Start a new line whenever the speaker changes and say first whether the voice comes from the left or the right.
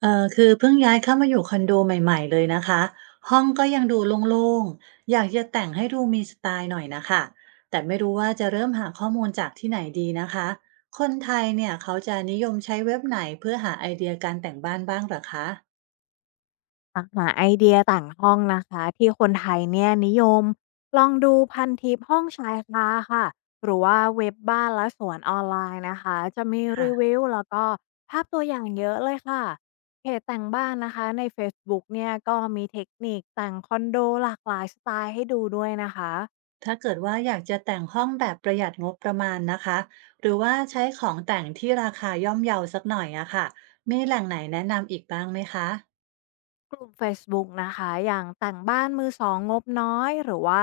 right: คือเพิ่งย้ายเข้ามาอยู่คอนโดใหม่ๆเลยนะคะห้องก็ยังดูโล่งๆอยากจะแต่งให้ดูมีสไตล์หน่อยนะคะแต่ไม่รู้ว่าจะเริ่มหาข้อมูลจากที่ไหนดีนะคะคนไทยเนี่ยเขาจะนิยมใช้เว็บไหนเพื่อหาไอเดียการแต่งบ้านบ้างเหรอคะ
left: หากหาไอเดียต่างห้องนะคะที่คนไทยเนี่ยนิยมลองดูพันทิปห้องชายคาค่ะหรือว่าเว็บบ้านและสวนออนไลน์นะคะจะมีรี
right: ค่ะ
left: วิวแล้วก็ภาพตัวอย่างเยอะเลยค่ะเพจแต่งบ้านนะคะในเฟซบุ๊กเนี่ยก็มีเทคนิคแต่งคอนโดหลากหลายสไตล์ให้ดูด้วยนะคะ
right: ถ้าเกิดว่าอยากจะแต่งห้องแบบประหยัดงบประมาณนะคะหรือว่าใช้ของแต่งที่ราคาย่อมเยาสักหน่อยอะค่ะมีแหล่งไหนแนะนำอีกบ้างไหมคะ
left: กลุ่มเฟซบุ๊กนะคะอย่างแต่งบ้านมือสองงบน้อยหรือว่า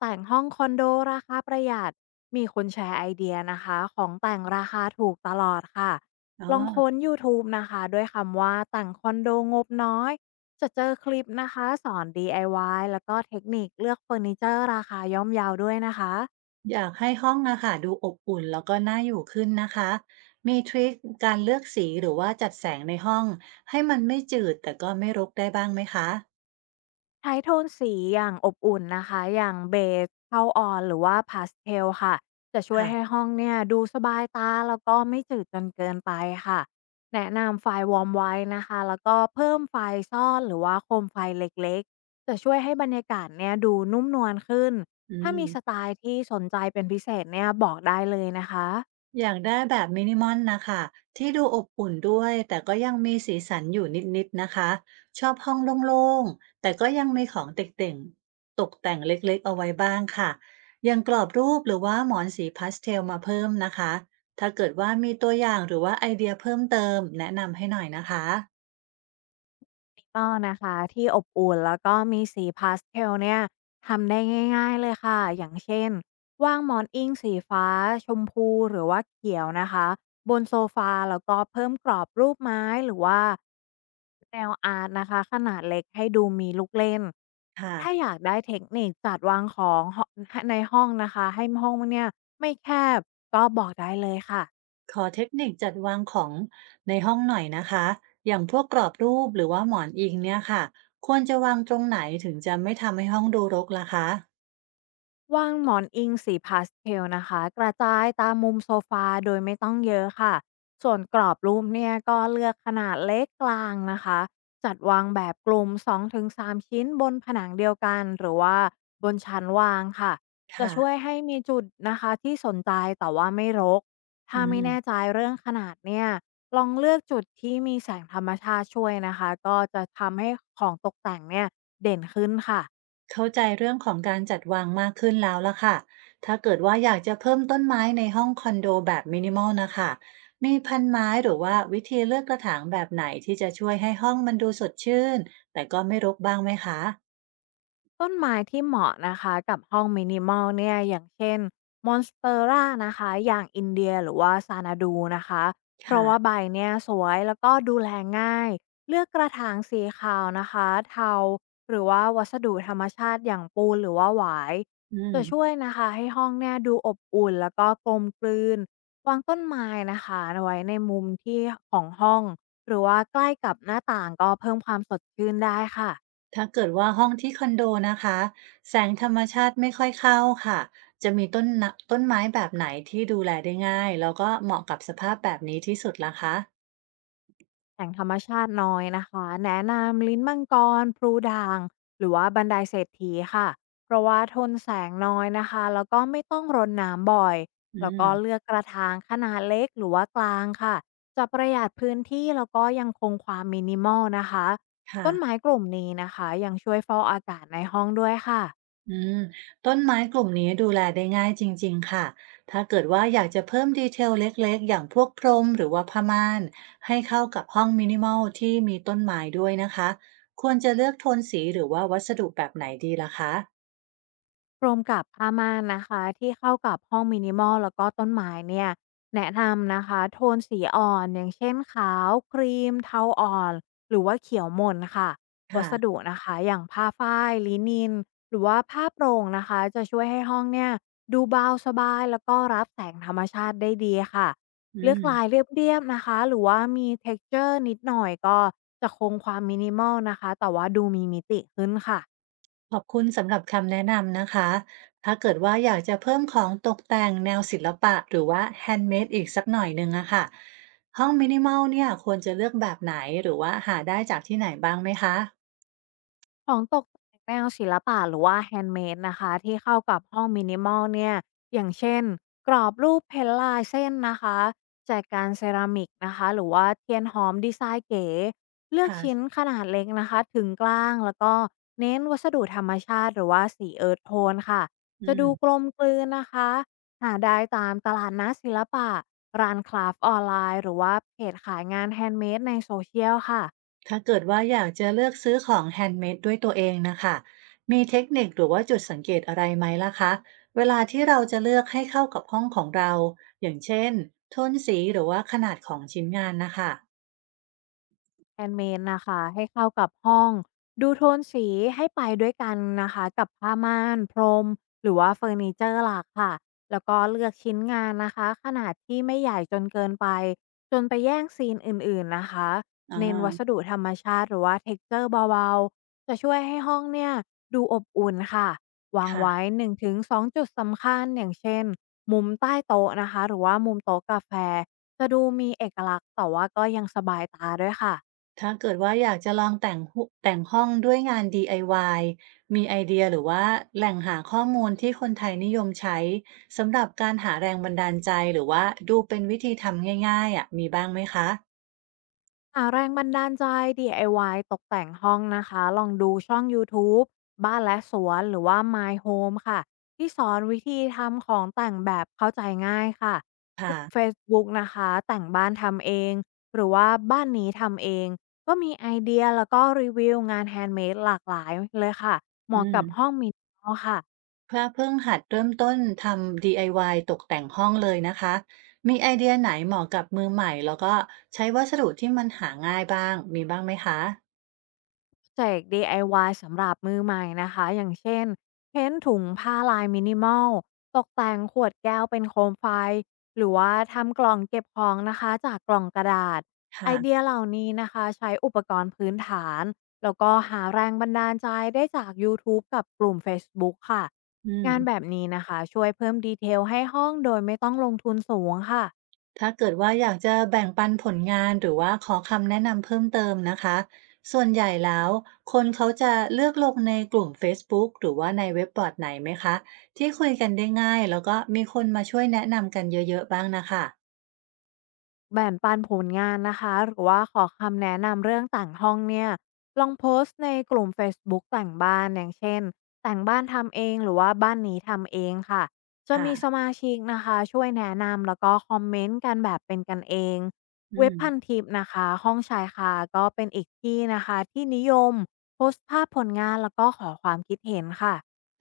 left: แต่งห้องคอนโดราคาประหยัดมีคนแชร์ไอเดียนะคะของแต่งราคาถูกตลอดค่ะ
right: อ๋อ
left: ลองค้น YouTube นะคะด้วยคำว่าแต่งคอนโดงบน้อยจะเจอคลิปนะคะสอน DIY แล้วก็เทคนิคเลือกเฟอร์นิเจอร์ราคาย่อมเยาวด้วยนะคะ
right: อยากให้ห้องอะค่ะดูอบอุ่นแล้วก็น่าอยู่ขึ้นนะคะมีทริคการเลือกสีหรือว่าจัดแสงในห้องให้มันไม่จืดแต่ก็ไม่รกได้บ้างไหมคะ
left: ใช้โทนสีอย่างอบอุ่นนะคะอย่างเบจเข้าอ่อนหรือว่าพาสเทลค่ะจะช่วย
right: ค่ะ
left: ให้ห้องเนี่ยดูสบายตาแล้วก็ไม่จืดจนเกินไปค่ะแนะนำไฟวอร์มไว้นะคะแล้วก็เพิ่มไฟซ่อนหรือว่าโคมไฟเล็กๆจะช่วยให้บรรยากาศเนี่ยดูนุ่มนวลขึ้น
right: อื
left: ถ้า
right: ม
left: มีสไตล์ที่สนใจเป็นพิเศษเนี่ยบอกได้เลยนะคะ
right: อยากได้แบบมินิมอลนะคะที่ดูอบอุ่นด้วยแต่ก็ยังมีสีสันอยู่นิดๆนะคะชอบห้องโล่งๆแต่ก็ยังมีของเต่งๆตกแต่งเล็กๆเอาไว้บ้างค่ะยังกรอบรูปหรือว่าหมอนสีพาสเทลมาเพิ่มนะคะถ้าเกิดว่ามีตัวอย่างหรือว่าไอเดียเพิ่มเติมแนะนำให้หน่อยนะคะ
left: ก็นะคะที่อบอุ่นแล้วก็มีสีพาสเทลเนี่ยทำได้ง่ายๆเลยค่ะอย่างเช่นวางหมอนอิงสีฟ้าชมพูหรือว่าเขียวนะคะบนโซฟาแล้วก็เพิ่มกรอบรูปไม้หรือว่าแนวอาร์ตนะคะขนาดเล็กให้ดูมีลูกเล่น
right: ค่ะ
left: ถ้าอยากได้เทคนิคจัดวางของในห้องนะคะให้ห้องเนี่ยไม่แคบก็บอกได้เลยค่ะ
right: ขอเทคนิคจัดวางของในห้องหน่อยนะคะอย่างพวกกรอบรูปหรือว่าหมอนอิงเนี่ยค่ะควรจะวางตรงไหนถึงจะไม่ทำให้ห้องดูรกล่ะคะ
left: วางหมอนอิงสีพาสเทลนะคะกระจายตามมุมโซฟาโดยไม่ต้องเยอะค่ะส่วนกรอบรูปเนี่ยก็เลือกขนาดเล็กกลางนะคะจัดวางแบบกลุ่ม2-3ชิ้นบนผนังเดียวกันหรือว่าบนชั้นวางค่ะจะ
right: ค่ะ
left: ช่วยให้มีจุดนะคะที่สนใจแต่ว่าไม่รก
right: อื
left: ถ้าไม่
right: ม
left: แน่ใจเรื่องขนาดเนี่ยลองเลือกจุดที่มีแสงธรรมชาติช่วยนะคะก็จะทำให้ของตกแต่งเนี่ยเด่นขึ้นค่ะ
right: เข้าใจเรื่องของการจัดวางมากขึ้นแล้วล่ะค่ะถ้าเกิดว่าอยากจะเพิ่มต้นไม้ในห้องคอนโดแบบมินิมอลนะคะมีพันไม้หรือว่าวิธีเลือกกระถางแบบไหนที่จะช่วยให้ห้องมันดูสดชื่นแต่ก็ไม่รกบ้างไหมคะ
left: ต้นไม้ที่เหมาะนะคะกับห้อง minimal เนี่ยอย่างเช่น m o n s t ร r a นะคะอย่างอินเดียหรือว่าซานาดูนะคะเพราะว่า
right: ค่ะ
left: ใบเนี่ยสวยแล้วก็ดูแลง่ายเลือกกระถางสีขาวนะคะเทาหรือว่าวัสดุธรรมชาติอย่างปูนหรือว่าหวาย
right: อืม
left: จะช่วยนะคะให้ห้องเนี่ยดูอบอุ่นแล้วก็กลมกลืนวางต้นไม้นะคะไว้ในมุมที่ของห้องหรือว่าใกล้กับหน้าต่างก็เพิ่มความสดชื่นได้ค่ะ
right: ถ้าเกิดว่าห้องที่คอนโดนะคะแสงธรรมชาติไม่ค่อยเข้าค่ะจะมีต้นไม้แบบไหนที่ดูแลได้ง่าย แล้วก็เหมาะกับสภาพแบบนี้ที่สุดล่ะคะ
left: แหล่งธรรมชาติน้อยนะคะแนะนำลิ้นมังกรพลูด่างหรือว่าบันไดเศรษฐีค่ะเพราะว่าทนแสงน้อยนะคะแล้วก็ไม่ต้องรดน้ำบ่อย
right: อื
left: แล้วก็เลื
right: ม
left: อกกระถางขนาดเล็กหรือว่ากลางค่ะจะประหยัดพื้นที่แล้วก็ยังคงความมินิมอลนะคะ
right: ค่ะ
left: ต้นไม้กลุ่มนี้นะคะยังช่วยฟอกอากาศในห้องด้วยค่ะ
right: อืมต้นไม้กลุ่มนี้ดูแลได้ง่ายจริงๆค่ะ ถ้าเกิดว่าอยากจะเพิ่มดีเทลเล็กๆอย่างพวกพรมหรือว่าผ้าม่านให้เข้ากับห้องมินิมอลที่มีต้นไม้ด้วยนะคะควรจะเลือกโทนสีหรือว่าวัสดุแบบไหนดีล่ะคะ
left: รวมกับผ้าม่านนะคะที่เข้ากับห้องมินิมอลแล้วก็ต้นไม้เนี่ยแนะนำนะคะโทนสีอ่อนอย่างเช่นขาวครีมเทาอ่อนหรือว่าเขียวหม่นค่ะวัสดุ
right: ค่ะ
left: นะคะอย่างผ้าฝ้ายลินินหรือว่าผ้าโปร่งนะคะจะช่วยให้ห้องเนี่ยดูเบาสบายแล้วก็รับแสงธรรมชาติได้ดีค่ะ
right: อื
left: เลือก
right: ม
left: ลายเรียบๆนะคะหรือว่ามี t e เจอร์นิดหน่อยก็จะคงความมินิมอลนะคะแต่ว่าดูมีมิติขึ้นค่ะ
right: ขอบคุณสำหรับคำแนะนำนะคะถ้าเกิดว่าอยากจะเพิ่มของตกแต่งแนวศิลปะหรือว่าแฮนด์เมดอีกสักหน่อยนึงอะค่ะห้องมินิมอลเนี่ยควรจะเลือกแบบไหนหรือว่าหาได้จากที่ไหนบ้างไหมคะ
left: ของตกแต่งแนวศิลปะหรือว่าแฮนด์เมดนะคะที่เข้ากับห้องมินิมอลเนี่ยอย่างเช่นกรอบรูปเพนลายเส้นนะคะแจกันเซรามิกนะคะหรือว่าเทียนหอมดีไซน์เก๋เลือกชิ้น
right: ค่ะ
left: ขนาดเล็กนะคะถึงกลางแล้วก็เน้นวัสดุธรรมชาติหรือว่าสีเอิร์ธโทนค่ะจะ
right: อื
left: ดูกล
right: ม
left: มกลืนนะคะหาได้ตามตลาดนัดศิลปะร้านคราฟต์ออนไลน์หรือว่าเพจขายงานแฮนด์เมดในโซเชียลค่ะ
right: ถ้าเกิดว่าอยากจะเลือกซื้อของแฮนด์เมดด้วยตัวเองนะคะมีเทคนิคหรือว่าจุดสังเกตอะไรไหมล่ะคะเวลาที่เราจะเลือกให้เข้ากับห้องของเราอย่างเช่นโทนสีหรือว่าขนาดของชิ้นงานนะคะ
left: แ a นด์เมนนะคะให้เข้ากับห้องดูโทนสีให้ไปด้วยกันนะคะกับผ้าม่านพรมหรือว่าเฟอร์นิเจอร์หลักค่ะแล้วก็เลือกชิ้นงานนะคะขนาดที่ไม่ใหญ่จนเกินไปจนไปแย่งซีนอื่นๆนะคะ
right: อ่
left: เน้นวัส
right: า
left: ดุธรรมชาติหรือว่าเทกเจอร์เบาๆจะช่วยให้ห้องเนี่ยดูอบอุ่นค่ะวาง
right: ค่ะ
left: ไว้1-2จุดสำคัญอย่างเช่นมุมใต้โต๊ะนะคะหรือว่ามุมโต๊ะกาแฟจะดูมีเอกลักษณ์แต่ว่าก็ยังสบายตาด้วยค่ะ
right: ถ้าเกิดว่าอยากจะลองแต่งห้องด้วยงาน DIY มีไอเดียหรือว่าแหล่งหาข้อมูลที่คนไทยนิยมใช้สำหรับการหาแรงบันดาลใจหรือว่าดูเป็นวิธีทำง่ายๆอ่ะมีบ้างไหมคะ
left: หาแรงบันดาลใจ DIY ตกแต่งห้องนะคะ ลองดูช่องยูทูบบ้านและสวน หรือว่า My Home ค่ะ ที่สอนวิธีทำของแต่งแบบเข้าใจง่ายค่ะ
right: ค่ะ
left: Facebook นะคะ แต่งบ้านทำเอง หรือว่าบ้านนี้ทำเอง ก็มีไอเดียแล้วก็รีวิวงานแฮนด์เมดหลากหลายเลยค่ะเห
right: อื
left: มาะ
right: ม
left: กับห้องมินิมอลค่ะ
right: พระเพิ่งหัดเริ่มต้นทำ DIY ตกแต่งห้องเลยนะคะ มีไอเดียไหนเหมาะกับมือใหม่แล้วก็ใช้วัสดุที่มันหาง่ายบ้างมีบ้างไหมคะ
left: แจก DIY สำหรับมือใหม่นะคะ อย่างเช่นเพ้นท์ถุงผ้าลายมินิมอลตกแต่งขวดแก้วเป็นโคมไฟหรือว่าทำกล่องเก็บของนะคะจากกล่องกระดาษไอเดีย
right: ค่ะ
left: เหล่านี้นะคะใช้อุปกรณ์พื้นฐานแล้วก็หาแรงบันดาลใจได้จาก YouTube กับกลุ่ม Facebook ค่ะ
right: อืม
left: งานแบบนี้นะคะช่วยเพิ่มดีเทลให้ห้องโดยไม่ต้องลงทุนสูงค่ะ
right: ถ้าเกิดว่าอยากจะแบ่งปันผลงานหรือว่าขอคำแนะนำเพิ่มเติมนะคะส่วนใหญ่แล้วคนเขาจะเลือกลงในกลุ่มเฟซบุ๊กหรือว่าในเว็บบอร์ดไหนไหมคะที่คุยกันได้ง่ายแล้วก็มีคนมาช่วยแนะนำกันเยอะๆบ้างน่ะค่ะ
left: แบ่งปันผลงานนะคะหรือว่าขอคำแนะนำเรื่องต่างห้องเนี่ยลองโพสต์ในกลุ่ม Facebook ต่างบ้านอย่างเช่นแต่างบ้านทำเองหรือว่าบ้านนี้ทำเองค่ะจะ
right: ค่ะ
left: มีสมาชิกนะคะช่วยแนะนำแล้วก็คอมเมนต์กันแบบเป็นกันเอง
right: อื
left: เว็บ
right: ม
left: พันทิปนะคะห้องชายคาก็เป็นอีกที่นะคะที่นิยมโพสต์ภาพผลงานแล้วก็ขอความคิดเห็นค่ะ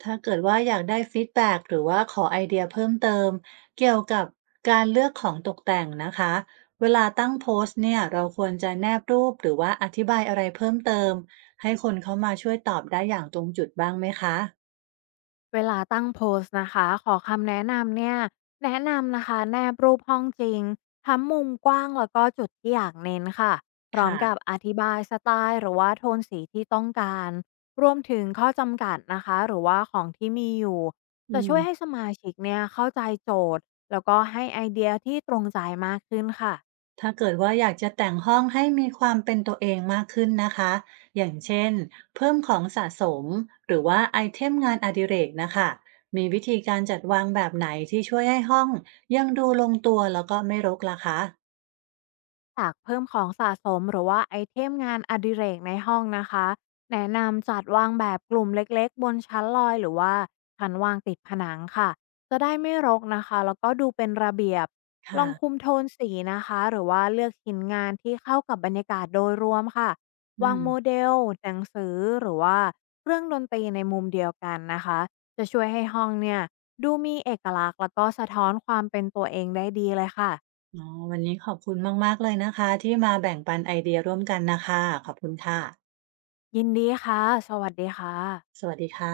right: ถ้าเกิดว่าอยากได้ฟีดแบ็กหรือว่าขอไอเดียเพิ่มเติมเกี่ยวกับการเลือกของตกแต่งนะคะเวลาตั้งโพสต์เนี่ยเราควรจะแนบรูปหรือว่าอธิบายอะไรเพิ่มเติมให้คนเขามาช่วยตอบได้อย่างตรงจุดบ้างไหมคะ
left: เวลาตั้งโพสต์นะคะขอคำแนะนำเนี่ยแนะนำนะคะแนบรูปห้องจริงทั้งมุมกว้างแล้วก็จุดที่อยากเน้นค่ะพร้อม
right: ค่ะ
left: กับอธิบายสไตล์หรือว่าโทนสีที่ต้องการรวมถึงข้อจำกัดนะคะหรือว่าของที่มีอยู่
right: อื
left: จะช่วยให้
right: ม
left: สมาชิกเนี่ยเข้าใจโจทย์แล้วก็ให้ไอเดียที่ตรงใจมากขึ้นค่ะ
right: ถ้าเกิดว่าอยากจะแต่งห้องให้มีความเป็นตัวเองมากขึ้นนะคะ อย่างเช่น เพิ่มของสะสม หรือว่าไอเทมงานอดิเรกนะคะมีวิธีการจัดวางแบบไหนที่ช่วยให้ห้องยังดูลงตัวแล้วก็ไม่รกล่ะคะ
left: จากเพิ่มของสะสมหรือว่าไอเทมงานอดิเรกในห้องนะคะแนะนำจัดวางแบบกลุ่มเล็กๆบนชั้นลอยหรือว่าชั้นวางติดผนังค่ะจะได้ไม่รกนะคะแล้วก็ดูเป็นระเบียบล
right: ค่ะ
left: องคุมโทนสีนะคะหรือว่าเลือกชิ้นงานที่เข้ากับบรรยากาศโดยรวมค่ะ
right: อื
left: วาง
right: ม
left: โมเดลหนังสือหรือว่าเครื่องดนตรีในมุมเดียวกันนะคะจะช่วยให้ห้องเนี่ยดูมีเอกลักษณ์แล้วก็สะท้อนความเป็นตัวเองได้ดีเลยค่ะ
right: อ๋อวันนี้ขอบคุณมากๆเลยนะคะที่มาแบ่งปันไอเดียร่วมกันนะคะขอบคุณค่ะ
left: ยินดีค่ะ สวัสดีค่ะ
right: สวัสดีค่ะ